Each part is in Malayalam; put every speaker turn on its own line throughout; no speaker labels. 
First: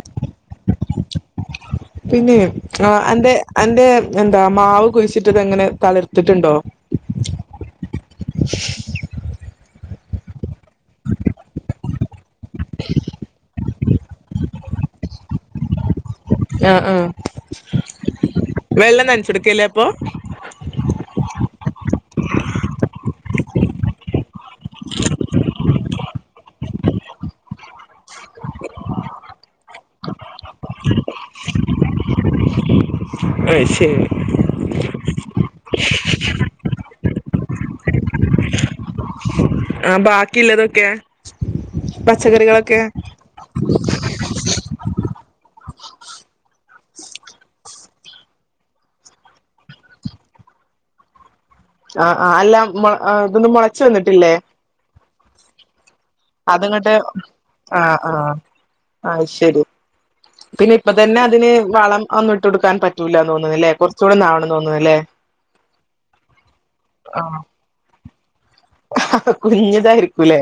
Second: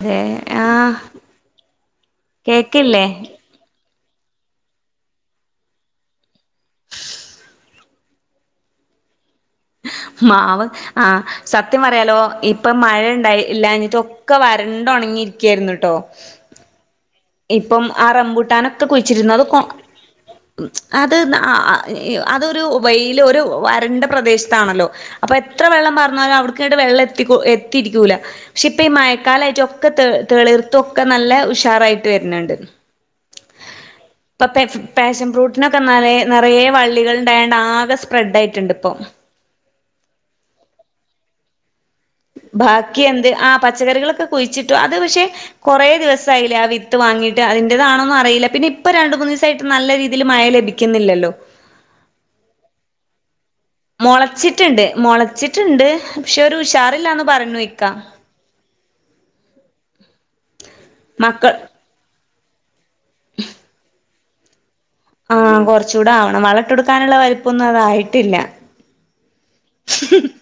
അതെ ആഹ്
പിന്നെ ആ
കേക്കില്ലേ
അന്റെ അന്റെ എന്താ മാവ് കുഴിച്ചിട്ട് ഇതെങ്ങനെ തളർത്തിട്ടുണ്ടോ? [unintelligible]
മാവ് ആഹ സത്യം പറയാലോ ഇപ്പൊ മഴ ഉണ്ടായി ഇല്ലഞ്ഞിട്ട് ഒക്കെ വരണ്ട ഉണങ്ങിയിരിക്ക ക്കായിന്ന ട്ടോ
ആഹ് ആഹ്
ഇപ്പം ആ റംമ്പൂട്ടാനൊക്കെ കുഴിച്ചിരുന്നു അത് കൊ
നനച്ചെടുക്കല്ലേ അപ്പൊ
അത് ആ അതൊരു വെയില ഒരു വരണ്ട പ്രദേശത്താണല്ലോ അപ്പൊ എത്ര വെള്ളം പറന്നാലും അവ്ടുക്കട്ട് വെള്ളം എത്തിരിക്കൂല പക്ഷെ ഇപ്പൊ ഈ മഴക്കാല ആയിട്ട് ഒക്കെ തെ തെളിർത്തൊക്കെ നല്ല ഉഷാറായി വരുന്നുണ്ട്
അത് ശരി
ഇപ്പോ പ പാഷൻ ഫ്രൂട്ടിനൊക്കെന്നാല നിറയ വള്ളികൾ ണ്ടേണ്ട ആകെ സ്പ്രെഡ് ആയിട്ടുണ്ട് ഇപ്പൊ
ആഹ് ബാക്കിള്ളതൊക്കെ?
ബാക്കി എന്ത് ആ പച്ചക്കറികളൊക്കെ കുഴിച്ചിട്ടോ അത് പക്ഷെ കുറേ ദിവസായില്ലേ ആ വിത്ത് വാങ്ങിട്ട് അതിന്റേതാണോന്നും അറിയില്ല പിന്ന ഇപ്പൊ രണ്ടു മൂന്ന് ദിവസമായിട്ട് നല്ല രീതിയിൽ മ മഴ ലഭിക്കുന്നില്ലല്ലോ?
ആ ആ അല്ല ഇതൊന്നും മുളച്ചു വന്നിട്ടില്ലേ
മുളച്ചിട്ടുണ്ട് മുളച്ചിട്ടുണ്ട് പക്ഷെ ഒരു
അതങ്ങട്ട്
ഉഷാറില്ലാന്ന് പറഞ്ഞു ഇക്കാ
ആഹ ശരി പിന്നെ ഇപ്പ തന്നെ അതിന്
മക്കൾ
വളം ഒന്നിട്ട് ടുക്കാൻ പറ്റൂലാന്നുന്നില്ലേ കുറച്ചൂടന്നാവണന്നു
ആഹ് കൊറച്ചുകൂടെ ആവണം വളട്ടൊടുക്കാനുള്ള
ആ
വലിപ്പൊന്നും അതായിട്ടില്ല
കുഞ്ഞിതായിരിക്കൂല്ലേ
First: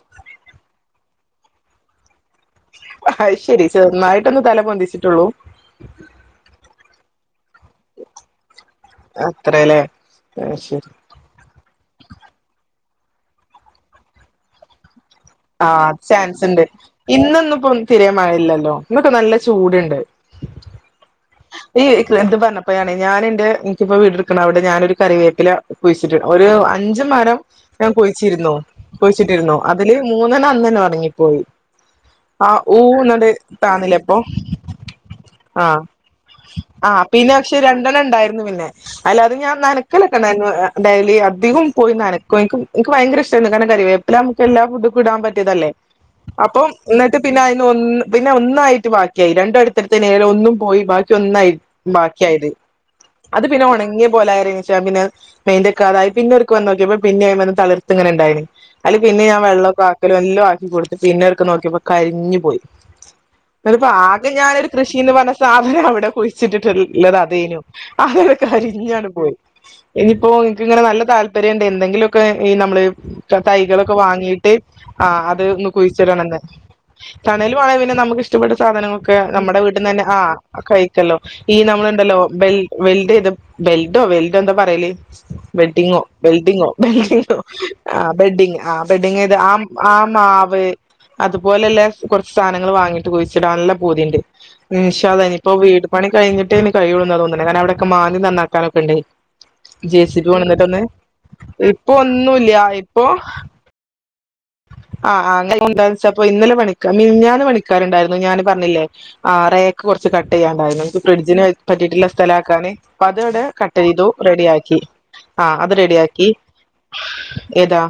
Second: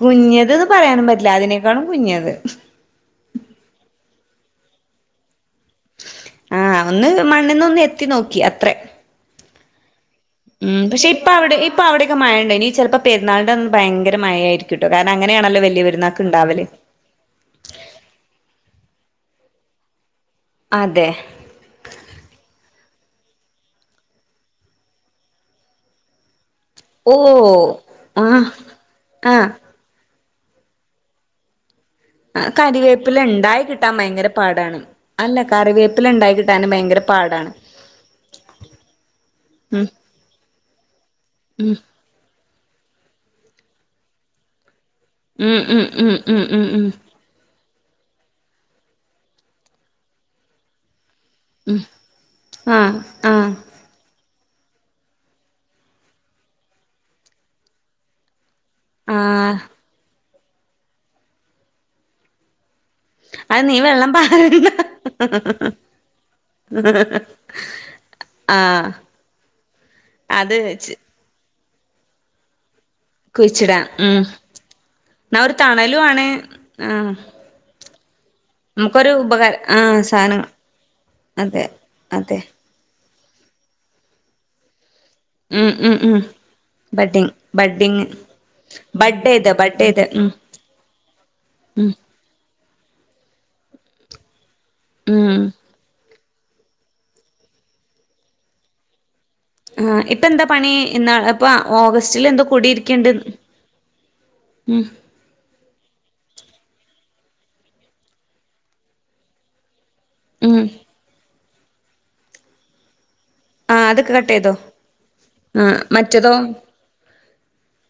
കുഞ്ഞത്ന് പറയാനും പ അല്ലാ അതിനേക്കാളും കുഞ്ഞത്
അത് ശെരിന്നായിട്ടൊന്ന് തല പോന്തിച്ചിട്ടുള്ളൂ
ആഹ് ഒന്ന് മണ്ണ്ന്ന് ഒന്ന് എത്തി നോക്കി അത്രേ
അത്രല്ലേ അത്
ഉം
ശരി
പക്ഷെ ഇപ്പ അവിടെ ഇപ്പൊ അവിടെക്കെ മഴണ്ട ഇനി ചിലപ്പോ പെരുന്നാളിന്റെ അന്ന് ഭയങ്കര മഴ ആയിരിക്കുട്ടോ
ആ ചാൻസ് ഇണ്ട് ഇന്ന്‌ ന്ന്‌പ്പം ഇപ്പം തീരെ മഴയില്ലല്ലോ ഇന്നൊക്കെ നല്ല ചൂടുണ്ട്
അതെ
ഇ എന്ത് പറഞപ്പം ഞ ഞാന് എന്റെ ഇൻക്കിപ്പോ വീട്ട്ക്ക്ണ അവിടെ ഞാനൊരു കറിവേപ്പില കുഴിച്ചിട്ട് ഒരു അഞ്ചു
ഓ
മരം ഞാൻ
ആഹ്
കുഴിച്ചിര്ന്നു
ആഹ്
കുഴിച്ചിട്ടിരുന്നു അതില് മൂന്നെണ്ണം അന്നന്നെ ഉണങ്ങിപ്പോയി [inaudible] ആ ഊ
കരിവേപ്പില
ന്നാണ്ട്
ഉണ്ടായി കിട്ടാൻ
താന്നില്ലേ ഇപ്പം
ഭയങ്കര പാടാണ് അല്ല
ആ
കറിവേപ്പില ഉണ്ടായി കിട്ടാനും
ആ
ഭയങ്കര
പി പിന്നെ
പാടാണ്
പക്ഷെ രണ്ടണ്ണം ഇണ്ടായിരുന്നു പിന്നെ അല്ല അത് ഞാൻ നനക്കലൊക്കെ ഇണ്ടായിരുന്നു ഡൈലി അധികം പോയി നനക്കും ഇൻക്ക് ഇൻക്ക് ഭയങ്കര ഇഷ്ടമായിരുന്നു കാരണം എന്താ അറിയോ കറിവേപ്പില നമുക്ക് എല്ലാ ഫുഡുക്കും ഇടാൻ
ഉം
പറ്റിയതല്ലേ
ഉം ഉം ഉം ഉം ഉം
അപ്പം
ഉം
ന്നിട്ട് പിന്നെ അ പിന്നെ ഒന്ന് പിന്നെ ഒന്നായിട്ട് ബാക്കിയായി രണ്ടും അടുത്തടുത്തെന്നെനി ഒന്നു പോയി ബാക്കി ഒന്നായി ബാക്കിയായത്
ആഹ്
അത്
ആഹ്
പിന്നെ ഉണങ്ങിയ പോലയാ പിന്നെ മൈന്റെക്കാതായി പിന്നൊരുക്കെ വന്നോക്കിയപ്പോ പിന്നെ അതിമെന്ന് തളിർത്തി ഇങ്ങനെ ഉണ്ടായിന്. അയില് പിന്നെ ഞാൻ
ആഹ്
വെള്ളോക്കെ ആക്കലും എല്ലാം ആക്കി കൊടുത്ത് പിന്നെ ഇടക്ക് നോക്കിയപ്പോ കരിഞ്ഞു പോയി.
അത് നീ വെള്ളം
ആകെ
പാരണ്ട
ഞാനൊരു കൃഷിന്ന് പറഞ്ഞ സാധനം അവിടെ കുഴിച്ചിട്ടിട്ടുള്ളത് അതേനു
ആഹ്
കരിഞ്ഞാണ് പോയി ഇനിയിപ്പോ
അത്
ഇൻക്ക് ഇങ്ങനെ നല്ല താല്പര്യണ്ട് എന്തെങ്കിലുമൊക്കെ ഈ നമ്മള്
കുഴിച്ചിടാം
തൈകളൊക്കെ
ഉം
വാങ്ങിട്ട് ആ
എന്നാ
അത്
ഒരു
ഒന്ന്
തണലും ആണ്
കുഴിച്ചിടണന്ന്
ആഹ്
തണൽ വാ പിന്നെ നമുക്ക്ഇഷ് ഇഷ്ടപ്പെട്ട
നമുക്കൊരു
സാധനങ്ങളൊക്കെ നമ്മുടെ
ഉപകാരം
വീട്ട്ന്ന് തന്നെ ആ
സാധനങ്ങൾ
കഴിക്കല്ലോ ഈ
അതെ
നമ്മളുണ്ടല്ലോ
അതെ
വെൽഡ വെൽഡോ വെൽഡോ എന്താ പറയല്
ഉം ഉം
ബെഡിങ്ങോ
ഉം
ബെൽഡിങ്ങോ
ബഡ്ഡിങ്
ബെൽഡോ ആ
ബഡ്ഡിങ്
ബെഡിങ് ആ ബെഡിങ്
ബഡ്ഡെയ്ത്
ആ
ബഡ്ഡെയ്ത് ഉം
മാവ് അതു പോലെള്ളെ
ഉം
കുറ നങ്ങൾ വാങ്ങിട്ട് കുഴിച്ചിടാനുള്ള പൂതിണ്ട് ഇന്ഷാ അല്ലാഹ്
ഉം
ഇനിപ്പോ വീട് പണി കഴിഞ്ഞിട്ടേഞ് കയിയുള്ളൂ എന്ന തോന്നിണേ കാരണം അവിടെക്കൊ മാന്തി നന്നാക്കാനൊക്കെ ണ്ട് ജെ
ആ
സി
ഇപ്പ
ബി
എന്താ പണി
വന്നിട്ടൊന്ന്
ഇന്നാ
ഇപ്പൊ
ഓഗസ്റ്റിൽ എന്തോ
ഒന്നുല്ല ഇപ്പൊ
കുടിയിരിക്ക്ണ്ട് ഉം
ആ ആ അങ്ങനെ ഇന്നലെ പണിക്കാർ മിഞ്ഞാന്ന് പണിക്കാരുണ്ടായിരുന്നു ഞാൻ പറഞ്ഞില്ലേ ആ റെ കുറച്ച് കട്ട്
ഉം
ചെയ്യാണ്ടായിരുന്നു ഫ്രിഡ്ജിന് പറ്റിട്ടുള്ള സ്ഥലാക്കാന് അപ്പം അതവിടെ
ആ
കട്ട് ചെയ്തു
അതൊക്കെ കട്ടെയ്തോ
റെഡിയാക്കി ആ അത് റെഡിയാക്കി എതാ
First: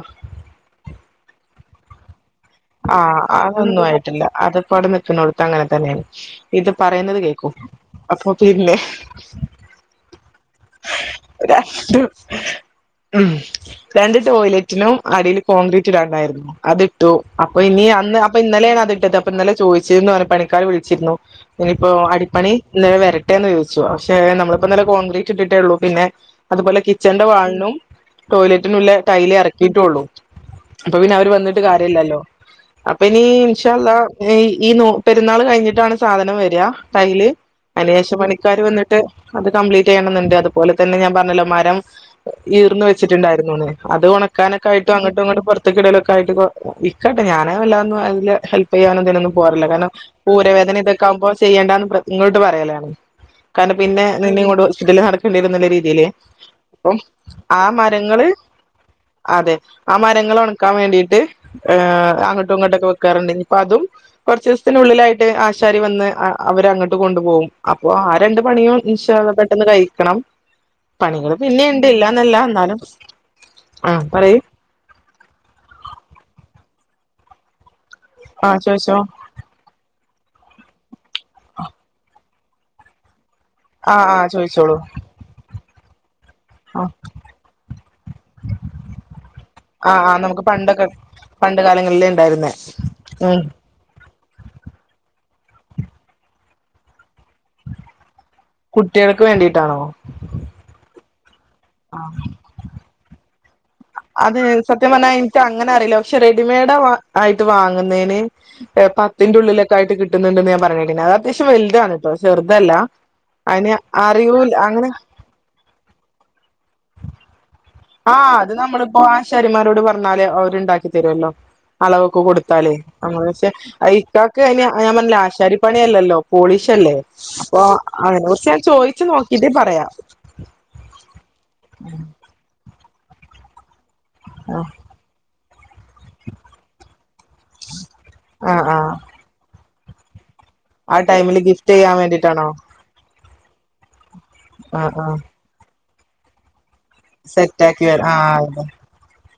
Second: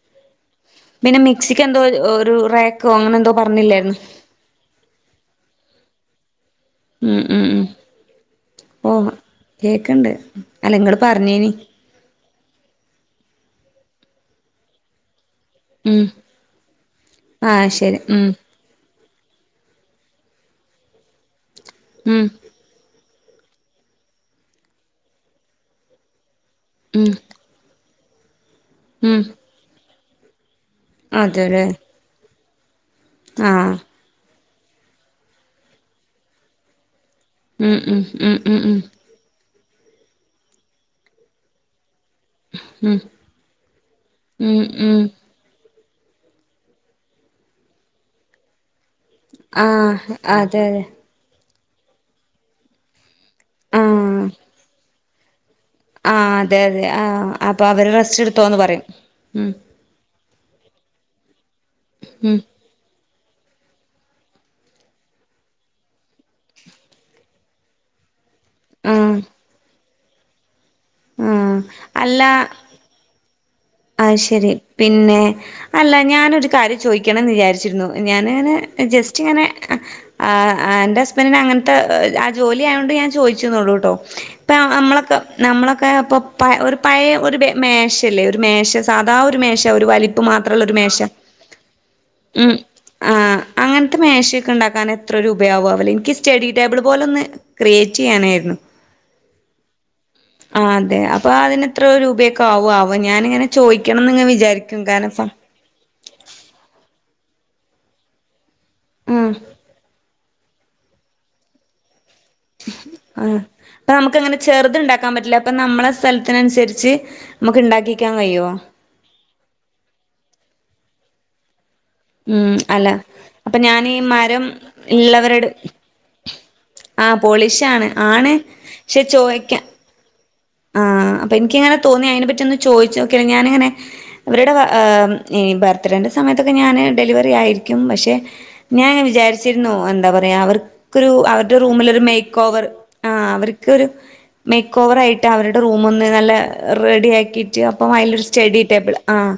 പിന്നെ മിക്സിക്ക് എന്തോ ഒരു റാക്കോ
ആ
അങ്ങനെ എന്തോ
അതൊന്നും
പറഞ്ഞില്ലായിരുന്നു
ആയിട്ടില്ല അത് ഇപ്പൊ അവ്ടെ നിക്കുണോടത്തന്നെ അങ്ങനെ തന്നെണ് ഇത് പറയുന്നത്
ഉം ഉം
കേക്കു
ഉം
അപ്പൊ പിന്നെ
ഓ കേക്ക്ണ്ട് അല്ല ഇങ്ങള് പറഞ്ഞിനി
രണ്ട് ഉം രണ്ട് ടോയ്ലറ്റിനും അടില് കോൺക്രീറ്റ്
ഉം
ഇടാണ്ടായിരുന്നു അത് ഇട്ടു
ആ
അപ്പൊ ഇനി
ശരി
അന്ന്
ഉം
അപ്പൊ ഇന്നലെണ് അത് ഇട്ടത് ഇപ്പ ഇന്നലെ ചോദിച്ചിര്ന്നു പറഞ്ഞ പണിക്കാർ വിളിച്ചിരുന്നു ഇനിയിപ്പോ
ഉം
അടിപ്പണി ഇന്നലെ വര ഇട്ടെന്ന് ചോദിച്ചു പക്ഷെ നമ്മളിപ്പപ്പോ ഇന്നലെ കോൺക്രീറ്റ് ഇട്ടിട്ടേള്ളൂ പിന്നെ അതുപോലെ
ഉം
കിച്ചന്റെ വാളിനും ടോയ്ലറ്റിനുല്ല
ഉം
ടൈൽ ഇറക്കിയിട്ടേള്ളൂ അപ്പൊ പിന്നെ അവര് വന്നിട്ട്
അതെല്ലേ
കാര്യല്ലല്ലോ അപ്പൊ ഇനി ഇൻഷാ
ആഹ്
അല്ലാഹ് ഈ നോ പെരുന്നാള് കഴിഞ്ഞിട്ടാണ് സാധനം വര ടൈൽ
ഉം ഉം
അയ്നെഷം
ഉം ഉം
പണിക്കാര് വന്നിട്ട് അത് കംപ്ലീറ്റ് ചെയ്യണന്ന്‌ണ്ട് അതുപോലെ തന്നെ ഞാൻ പറഞ്ഞല്ലോ മരം ഈർന്ന്‌
ഉം ഉം
വെച്ചിട്ടുണ്ടായിരുന്നു ന്ന്‌ അത്
ഉം
ഒണക്കാനൊക്കെ ആയിട്ട
ഉം
അങ്ങട്ടും ഇങ്ങ ത്ത്കിടലൊക്കെ ആയിട്ട് ഇപ്പൊ ഇക്ക ട്ടൊ ഞാന് വല്ലാദൊന്നും അയില് ഹെൽപ് ചെയ്യാനും ലൊന്നും പോകാറില്ല കാരണം
ആഹ് അതെ
ഊരവേദന ഇതൊക്കാകുമ്പോ ചെയ്യേണ്ടന്ന് ഇങ്ങോട്ട് പറയലാണ് കാരണം
അതെ
പിന്നെ
ആഹ്
നിന്നിം കൊണ്ട് ഹോസ്പിറ്റലിൽ നടക്കേണ്ടി വരും നല്ലരീതില്
ആഹ് അതെ അതെ
പ്പം
ആഹ്
ആ
അപ്പൊ അവര്
മരങ്ങൾ
റെസ്റ്റ് എടുത്തോന്ന് പറയും ഉം
അതെ ആ മ ഞങ്ങളൊണക്കാൻ വേണ്ടീട്ട്
ഉം
അങ്ങട്ടുങ്ങട്ടൊക്കെ വെ ക്കാറ്ണ്ട് ഇഞ് പ്പതും കൊർച്ചീസത്തിനുള്ളിലായിട്ട് ആശാരി വന്ന് അ അവരങ്ങോട്ട് കൊണ്ടുപോകും അപ്പൊ ആ രണ്ട് പണിയും ഇൻശ
ആഹ്
അല്ലാഹ്‌ പെട്ടെന്ന് കഴിക്കണം. പണികള്
ആഹ്
പിന്നിണ്ട് ല്ലാ ന്നല്ല ന്നാലും
അയ്ശരി പിന്നെ അല്ല ഞാനൊരു കാര്യം ചോയിക്കണന്ന് വിചാരിച്ചിരുന്നു ഞാനിങ്ങനെ
ആഹ് ചോദിച്ചോ
ജസ്റ്റ് ഇങ്ങനെ ആ എന്റെ ഹസ്ബൻഡന് അങ്ങനത്തെ ജോലി ആയോണ്ട് ഞാൻ ചോദിച്ന്നൊള്ളൂ ട്ടോ
ആഹ് ആഹ്
ഇപ്പൊ
ചോദിച്ചോളൂ
നമ്മളൊക്കെ നമ്മളൊക്കെ ഇപ്പൊ പ ഒരു
ആഹ്
പയേ ഒരു മേശല്ലേ ഒരു മേശ സാധാ ഒരു മേശ ഒരു
ആഹ് ആഹ്
വലിപ്പ്
നമുക്ക്
മാത്ര ള്ളൊരു
പണ്ടൊക്കെ
മേശ
പണ്ട് കാലങ്ങളിലെ
ഉം
ഉണ്ടായിരുന്നേ ഉം
മേശെക്കെ ണ്ടാക്കാന് എത്ര രുപ യാവു ആവുലേ ഇൻക്ക് സ്റ്റഡി ടേബിൾ പോലൊന്ന് ക്രിയേറ്റെയ്യാനായി
കുട്ടികൾക്ക് വേണ്ടിട്ടാണോ
[unintelligible] ആ അതെ അപ്പൊ അതിന് എത്ര രൂപയൊക്കെ ആവു ആ
അതെ സത്യം പർഞ്ഞാ
കാരണം ഇപ്പം
ഇൻക്ക് അങ്ങനെ അറീല്ല പക്ഷെ റെഡിമെയ്ഡാവാ ആയിട്ട് വാങ്ങുന്നയ്ന് അ്
ആഹ്
പത്തിന്റെ ഉള്ളിലൊക്കായിട്ട് കിട്ടുന്നുണ്ടെന്ന് ഞാൻ പറിണേട്ടിനി അഅ് അത്യാവശ്യം വെല്താണ് ട്ടോ ചെറ്തല്ല.
ആ അപ്പൊ അമ്മക്കങ്ങനെ ചെറ്ത് ണ്ടാക്കാൻ പറ്റില്ല ഇപ്പൊ നമ്മളെ സ്ഥലത്തിനൻസരിച്ച് നമക്ക് ണ്ടാക്കി
ആഹ് അത് നമ്മളിപ്പോ ആശാരിമാരോട് പർഞ്ഞാല് അവര്ണ്ടാക്കി തെരൊല്ലോ അളവൊക്ക
ഉം
കൊട്ത്താല്
അല്ല അപ്പൊ
[unintelligible]
ഞാനീ
ഇക്കാക്ക്
മരം
അയ്ന് ഞാം പർഞ്ഞിലേ
ഇള്ളവരോട്
ആശാരി പണിയല്ലല്ലോ പോളിഷ ല്ലേ
ആഹ്
അപ്പൊ
പോളിഷാണ്
അയ്നെ
ആണ്
കുറിച്ച് ഞാൻ ചോയിച്ച്
പക്ഷെ
നോക്കീട്ട്
ചോയ്ക്ക
പറയാ
ആഹ് അപ്പൊ ഇൻക്ക്ങ്ങനെ തോന്നി അയ്നെ പറ്റി ഒന്ന് ചോയ്‌ച്ച ക്കണ് ഞാനിങ്ങനെ അവരുടെ
ആഹ്
അ് ഈ ബർത്ത്ഡേൻ്റെ സമയത്തൊക്കെ ഞാന് ഡെലിവറി യായിരിക്കും പക്ഷെ
ആഹ് ആ
ഞാന് ങ്ങനെ വിചാരിച്ചിരുന്നു എന്താ പറ
ആ
അവർക്കൊരു
ടൈമില്
അവരുടെ
ഗിഫ്റ്റ് ചെയ്യാൻ
റൂമിലൊരു
വേണ്ടിട്ടാണോ
മേക്കോവർ ആ അവർക്കൊരു മേക്ക്
ആഹ് ആഹ്
ഓവറായിട്ട് അവരുടെ റൂമൊന്ന് നല്ല റെഡി യാക്കിട്ട
സെറ്റ് ആക്കി
അപ്പം
വരാ
അയ്ലൊരു
ആഹ്
സ്റ്റഡി
അതെ
ടേബിള് ആഹ്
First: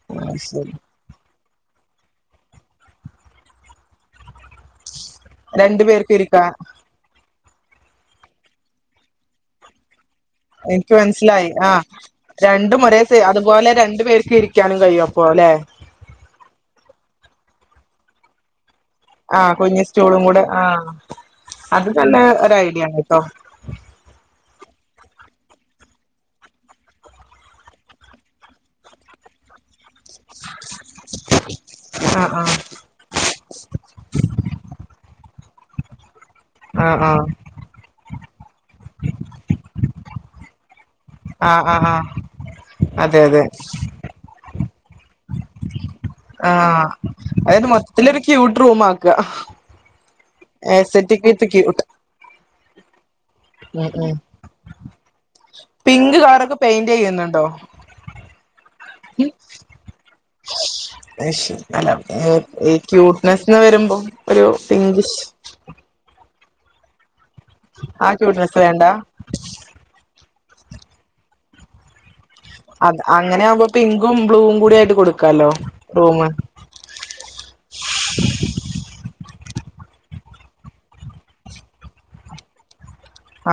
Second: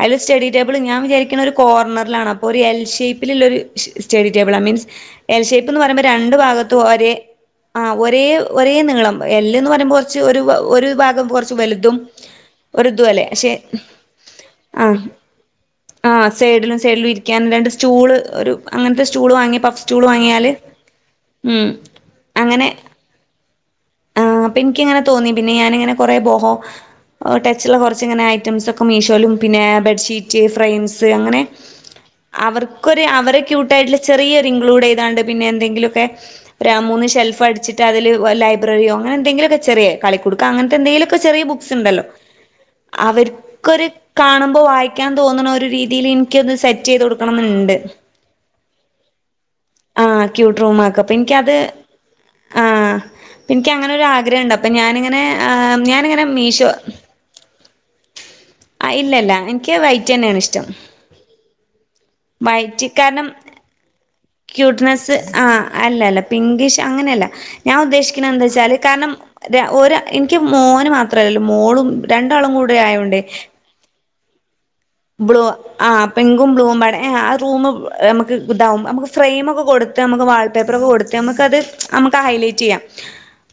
അയ്ലൊരു
ആഹ്
സ്റ്റഡി
ശരി
ടേബിള് ഞാൻ വിചാരി ക്ക്ണൊരു കോർണറിലാണ് അപ്പോരു എൽ ഷേപ്പില്ല്ലൊരു ഒരു സ്റ്റഡി ടേബിളാ മീൻസ് എൽഷേപ്പ്ന്ന്
രണ്ടു
പറയുമ്പോ
പേർക്ക്
രണ്ടു
ഇരിക്കാ
ഭാഗത്തും ഒരേ ആ ഒരേ ഒരേ നീളം എല്ല്ന്ന് പറയുമ്പോ കൊ
എനിക്ക് മൻസ്സിലായി ആ രണ്ടും ഒരേ
ഒരിതു അല്ലേ
സെയിം
പക്ഷെ
അതുപോലെ രണ്ടു പേര്ക്കും ഇരിക്കാനും
ആ
കയ്യും അ പോലേ
ആ സൈഡിലും സൈഡിലും ഇരിക്കാൻ രണ്ട് സ്റ്റൂള് ഒര് അങ്ങൻത്തെ സ്റ്റൂള്
ആഹ്
വാങ്ങി പഫ്
കുഞ്ഞ്
സ്റ്റൂൾ
സ്റ്റൂളും കൂടെ
വാങ്ങ്യാല്
ആഹ്
ഉം
അത് നല്ല ഒരു
അങ്ങനെ
ഐഡിയ ആണ് ട്ടോ
ആ പ്പിൻക്കങ്ങനെ തോന്നി പിന്നെ ഞാനിങ്ങനെ കൊറേ ബോഹോ ഓ ടച്ച്ള്ള കൊർച്ചിങ്ങനെ ഐറ്റംസൊക്കെ മീഷോലും പിന്നെ ബെഡ് ശീറ്റ് ഫ്രൈംസ് അങ്ങനെ
ആഹ് ആഹ്
അവർക്കൊര് അവരെ ക്യൂട്ടായിട്ടുള്ള ചെറിയൊരു ഇൻക്ലൂഡെയ്താണ്ട് പിന്നെ എന്തെങ്കിലൊക്കെ ര
ആഹ്
മൂന്ന്
ആഹ്
ഷെൽഫ് അടിച്ചിട്ട് അതില് ലൈബ്രറിയോ അങ്ങനെ എന്തെങ്കിലൊക്കെ ചെറ്യേ കളിക്കുടുക്ക അങ്ങൻത്തെന്തേലൊക്കെ ചെറിയ
ആഹ്
ബുക്സ്
ആഹ്
ണ്ടല്ലോ
ആഹ് അതെ അതെ
അവർക്കൊരു കാണുമ്പോ വായി ക്കാൻ തോന്ന്ണ ഒര് രീ
ആഹ് അതായത് മൊത്തത്തിലൊരു ക്യൂട്ട് റൂം മാക്ക
ആ ക്യൂട്ട് റൂമാക്കാ പ്പൻക്കത്
ക്യൂട്ട്
ആഹ് പ്പ ഇൻക്ക്
ഉം ഉം
അങ്ങനൊരാഗ്രഹണ്ട് അപ്പൊ ഞാനിങ്ങനെ ആ
പിങ്ക്
ഞാനിങ്ങനെ
കളറൊക്കെ
മീഷോ
പെയിന്റ് ചെയ്യുന്നുണ്ടോ
ആ ഇല്ലല്ല ഇൻക്ക് വൈറ്റെന്നേണിഷ്ടം.
അഅ് ശെരി അ് ഈ
കാരണം
ക്യൂട്ട്നെസ്ന്ന് വരുമ്പോ ഒരു
ക്യൂട്ട്നെസ്സ്
പിങ്കിഷ്
ആ അല്ലല്ല പിങ്കിഷ് അങ്ങനെല്ല ഞാൻ
ആ
ഉദ്ദേശിക്ക്ണെ
ക്യൂട്ട്നെസ്
എന്താച്ചാല്
വേണ്ട
കാരണം ര ഒരാ ഇൻക്ക് മോന് മാത്രല്ലല്ലോ മോളും രണ്ടാളും കൂടെ ആയോണ്ടേ
ങ്കും ബ്ലൂ കൂടിയ
ബ്ലൂ ആ പിങ്കും ബ്ലൂവും പാടെ ഏ അഅ് റൂമ് അമ്മക്ക് ഇതാവും നമക്ക് ഫ്രയ്മ് ക്കെ കൊട്ത്ത് അമ്മക്ക് വാൾ പേപ്പറൊക്കെ കൊട്ത്ത് നമുക്കത് നമുക്ക് ഹൈലൈറ്റെയ്യാം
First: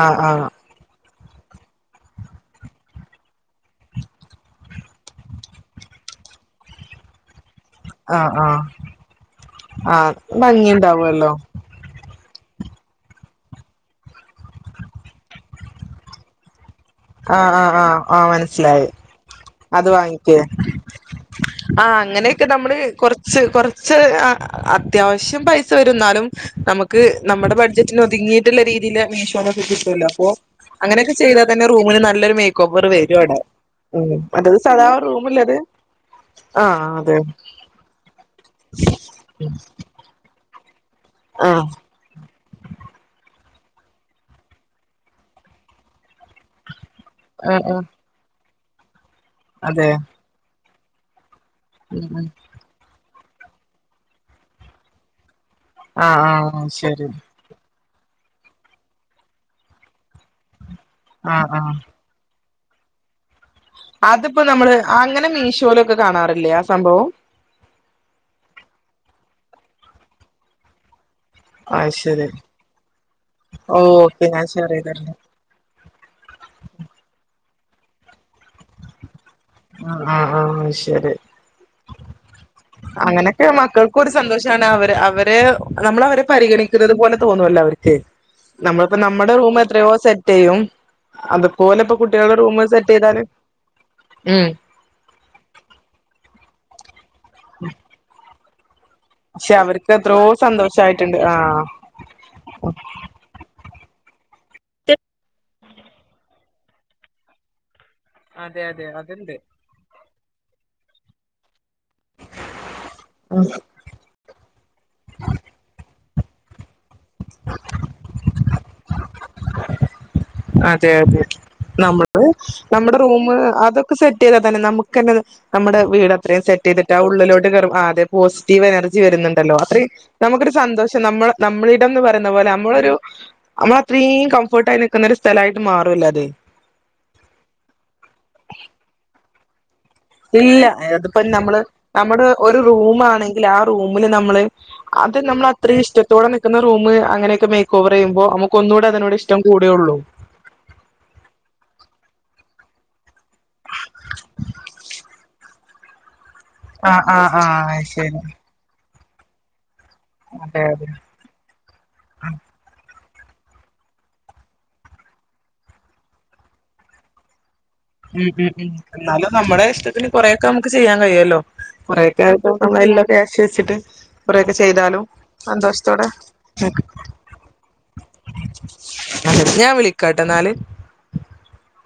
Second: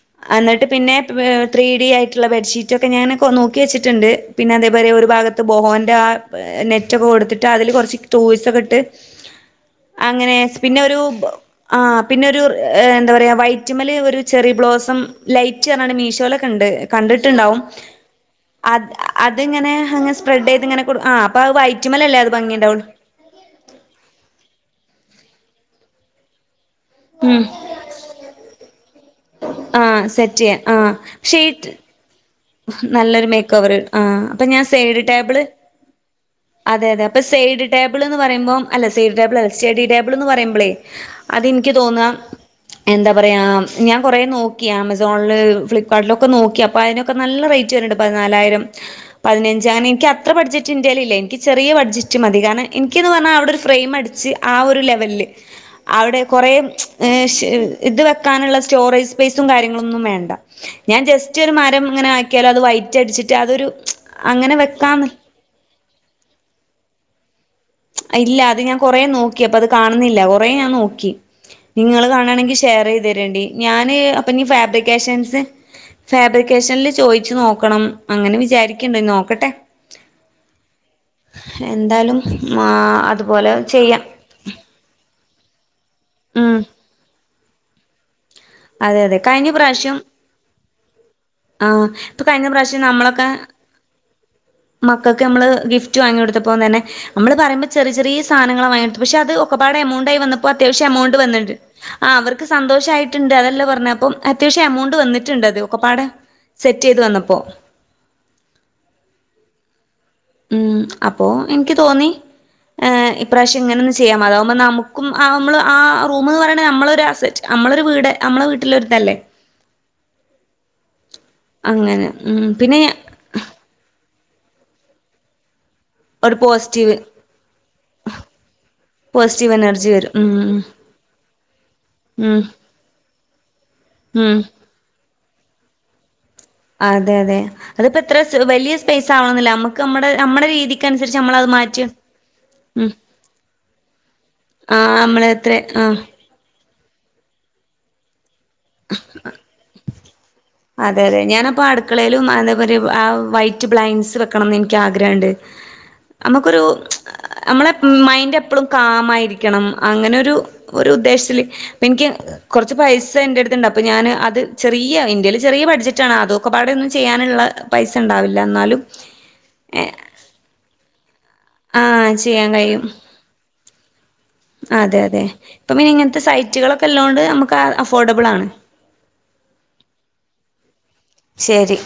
ആഹ് ആഹ്
അന്നിട്ട് പിന്നെ വെ ത്രീ ഡി ആയിട്ടുള്ള ബെഡ്ഷീറ്റൊക്കെ ഞാന് കൊ നോക്കി വെച്ചിട്ട്ണ്ട് പിന്നെ അതേപോലെ ഒരു ഭാഗത്ത് ബോഹോൻ്റ ആ നെറ്റൊക്കെ കൊട്ത്തി ട്ടതില്കൊറച്ച്
ആഹ് ആഹ്
ടോയ്‌സൊക്കെ ഇട്ട്
ആഹ്
അങ്ങനെ പിന്നൊരുപ്പാ
ഭംഗിണ്ടാവുല്ലോ
ആ പിന്നൊരു ആ എന്താ പറയാ വൈറ്റ്മ്മല് ഒരു ചെറി ബ്ലോസം ലൈറ്റ്ർഞ്ഞാണ്ട്‌ മീഷോലെക്കെണ്ട്‌.
ആഹ്
കണ്ട്ട്ട്ണ്ടാവും
ആഹ് ആഹ് ആഹ്
അത്
മനസ്സിലായി
അത്ങ്ങനെ അങ്ങ സ്പ്രെഡെയ്ത്ങ്ങനെ
ആ അങ്ങനെയൊക്കെ നമ്മള് കൊറച്ച് കൊറച്ച് ആ അത്യാവ ശ്യം പൈസ വരുന്നാലും നമ്മ ക്ക്
ഉം
നമ്മടെ ബഡ്ജറ്റിന് ഒതുങ്ങിയിട്ട്ള്ള രീതിയില് മീഷോന്നൊക്കെ
ആ
കിട്ടൊല്ലോ അപ്പോ
സെറ്റ് ചെയ്യാം ആ
അങ്ങനെയൊക്കെ
പക്ഷേ
ചെയ്താ
ഈ
തന്നെ റൂമിന് നല്ലൊരു മേക്കോവറ് വരും അവ്ടെ
ഇപ്പ ഞാൻ സൈഡ് ടേബിള് അതെ അതെ അപ്പ സൈഡ് ടേബിള്ന്ന് പറയുമ്പോ അല്ല സൈഡ് ടേബ്ളല്ല സ്റ്റഡിടേബിള്ന്ന് പറിമ്പളേ
ആഹ്
അതിന്ക്കി തോന്നാ എന്താ പറയാ ഞാൻ കൊറേ നോക്കി ആമസോണ്ല് ഫ്ലിപ്കാർട്ടിലൊക്കെ നോക്കിയാ ക്ക നല്ല
ആഹ്
റേറ്റ്
ആഹ്
വര്ന്ന്ണ്ട് പതിനാലായിരം പതിനഞ്ച് അങ്ങനെ
അതെ
ഇന്ക്ക് അത്ര ബഡ്ജറ്റ് ഇന്റേലില്ല ഇന്ക്ക് ചെറിയ
ഉം
ബഡ്ജറ്റ്
ഉം
മതി കാരണം ഇന്ക്ക് പറ്ഞ്ഞാ അവ്ടെ ഒരു ഫ്രെയിം അടിച്ച് ആ ഒരു ലെവല്ല് അവിടെ
ആഹ്
കൊറേ
ആഹ് ശരി
ഏ ശെ ഇത് വെക്കാനുള്ള സ്റ്റോറേജ് സ്പേസും കാര്യങ്ങളും ഒന്നും വേണ്ട ഞാൻ ജസ്റ്റ്
ആഹ്
ഒരു
ആഹ്
മരം ആക്കിയാലത് വൈറ്റ് അടിച്ചിട്ട് അതൊരു
അതിപ്പോ
അങ്ങനെ
നമ്മള്
വെക്കാന്ന്
അങ്ങനെ മീശോലൊക്കെ കാണാറില്ലേ ആ സംഭവം
ഇല്ല അത് ഞാൻ കൊറെ നോക്കി അപ്പൊ അത് കാണുന്നില്ല കൊറേ ഞാൻ നോക്കി
അത്
നിങ്ങള്
ശരി
കാണണെങ്കിൽ ഷെയറയ്തരേണ്ടി ഞാന്
ഓക്കെ
അപ്പൊ ഞി
ഞാൻ ഷെയർ ചെയ്തരണ്ട്
ഫാബ്രിക്കേഷൻസ് ഫാബ്രിക്കേഷനിൽ ചോയിച്ച് നോക്കണം. അങ്ങനെ വിചാരിക്ക്ണ്ട് നോ
ആ ആ ആഹ് ശരി
എന്തായാലും ആ
അങ്ങനെയൊക്കെ
അതുപോലെ ചെയ്യാം
മക്കൾക്കൊരു സന്തോഷാണ് അവര് അവ ഏഹ് നമ്മള അവരെ
ഉം
പരിഗണിക്കുന്നത് പോലെ തോന്നു വല്ലോ അവര്ക്ക് നമ്മളിപ്പോ
അതെ അതെ
നമ്മുടെ
കഴിഞ്ഞ
റൂം എത്രയോ
പ്രാവശ്യം
സെറ്റെയ്യും
ആ
അതുപോലെ ഇപ്പോ കുട്ടികളുടെ റൂമും സെറ്റ് ചെയ്താല് ഉം
മക്കക്ക് നമ്മള് ഗിഫ്റ്റ് വാങ്ങിയോടുത്തപ്പോം തന്നെ നമ്മള് പറയുമ്പ ചെറിയ ചെറിയ സാധനങ്ങളാ വാങ്ങി പക്ഷെ അത് ഒക്കപ്പാടെ
അവർക്ക്
എമൗണ്ട് ആയി
എത്രയോ
വന്നപ്പോ അത്യാവശം എമൗണ്ട്
സന്തോഷായിട്ടുണ്ട്
വന്നിണ്ട്.
ആഹ്
ആ അവർക്ക് സന്തോഷയിട്ട് അതെല്ല പറഞ്ഞെ അപ്പോ അത്യാവശ്യം എമൗണ്ട് വന്നിട്ട്ണ്ടത് ഒക്കപ്പാടെ സെറ്റ് ചെയ്ത് വന്നപ്പോ
അതെ അതെ അത്ണ്ട്
ഉം അപ്പോ എനിക്ക് തോന്നി [unintelligible] ഈപ്രാവശ്യം ഇങ്ങനെ ഒന്ന് ചെയ്യാ അതാകുമ്പോ നമുക്കും നമ്മള് ആ റൂമ് പറയണെ നമ്മള് ഒര് അസ്സറ്റ് നമ്മളൊരു വീട് നമ്മളെ വീട്ടിലൊരിതല്ലേ
അതെ അതെ
അങ്ങനെ
നമ്മള്
ഉം പിന്നെ
നമ്മുടെ റൂമ് അതൊക്കെ സെറ്റ് [unintelligible] തന്നെ നമ്മുക്കന്നത് നമ്മുടെ വീട്
ഒരു
അത്രയും സെറ്റ് ചെയ്തിട്ട്
പോസിറ്റീവ്
ആ ഉള്ളിലോട്ട് കയറും അതെ പോസിറ്റീവ് എനർജി
പോസിറ്റീവ്
വരുന്നുണ്ടല്ലോ അത്രയും
എനർജി വരും ഉം
നമ്മുക്കൊരു സന്തോഷം. നമ്മ നമ്മളിടംന്ന് പറയുന്ന
ഉം
പോലെ നമ്മളൊരു നമ്മള അത്രീം
ഉം
കംഫോർട്ട് ആയി നിക് സ്ഥലയിട്ട് മാറൂല്ലെ അത്
അതെ അതെ അതിപ്പോ എത്ര സ് വലിയ സ്പേസ് ആവണൊന്നില്ല നമ്മ
ഇല്ല അതിപ്പോ നമ്മള് നമ്മുടെ ഒരു
ഉം
റൂമാ ആണെങ്കിൽ ആ റൂമില് നമ്മള്
ആഹ്
അത് നമ്മള്
എത്ര
അത്രീം
ആഹ്
ഇഷ്ടത്തോടെ നിക്കുന്ന റൂമ്, അങ്ങനെയൊക്കെ മേക്ക് ഓവർ ചെയ്യുമ്പോ, നമുക്ക് ഒന്നൂടെ അതിനോട് ഇഷ്ടം കൂടെയൊള്ളൂ
അതെ അതെ ഞാനപ്പെ അടുക്കളയിലും എന്താ പറയ വൈറ്റ് ബ്ലൈൻസ് വെക്കണംന്ന് എനിക്ക് ആഗ്രഹണ്ട്
[inaudible]
നമ്മുക്കൊരു
ആ ആ ആ
നമ്മളെ
ശരി
മൈന്റ് എപ്പളും കാമായിരിക്കണം അങ്ങനെ ഒരു
അതെ അതെ
ഒരു ഉദ്ദേശ്ല് ഇപ്പം എനിക്ക്
ആ
കൊറച്ച് പൈസ് ജ്ജ്ജ് എൻ്റെ അടുത്തണ്ട് അപ്പൊ ഞാൻ അത് ചെറിയ എന്റെല് ചെറിയ ബഡ്ജറ്റാണ് അതൊക്കൊപ്പാടെ ഒന്നും ചെയ്യാനുള്ള പൈസ
ഉം,
ഉണ്ടാവില്ല
ഉം, ഉം, എന്നാലും നമ്മുടെ
ഏഹ്
ഇഷ്ടത്തിന് കൊറെക്ക നമുക്ക് ചെയ്യാൻ കഴിയോല്ലോ.?
ആഹ്
കൊറേക്കെ [unintelligible] അ യ്ലുള്ള ക്യാഷ് വെച്ചിട്ട് കൊറെയൊക്കെ
അ, അതെ,
ചെയ്താലും
അതെ, ഇപ്പം ഇനി
സന്തോഷത്തോടെ
ഇങ്ങൻ ത്തെ
നിക്ക.
സൈറ്റുകളൊക്കെ ഇല്ലോണ്ട് നമുക്ക് അഫോഡബിള് ആണ്.
[unintelligible] ഞാൻ വിളിക്കാട്ടെ എന്നാല്
ശരി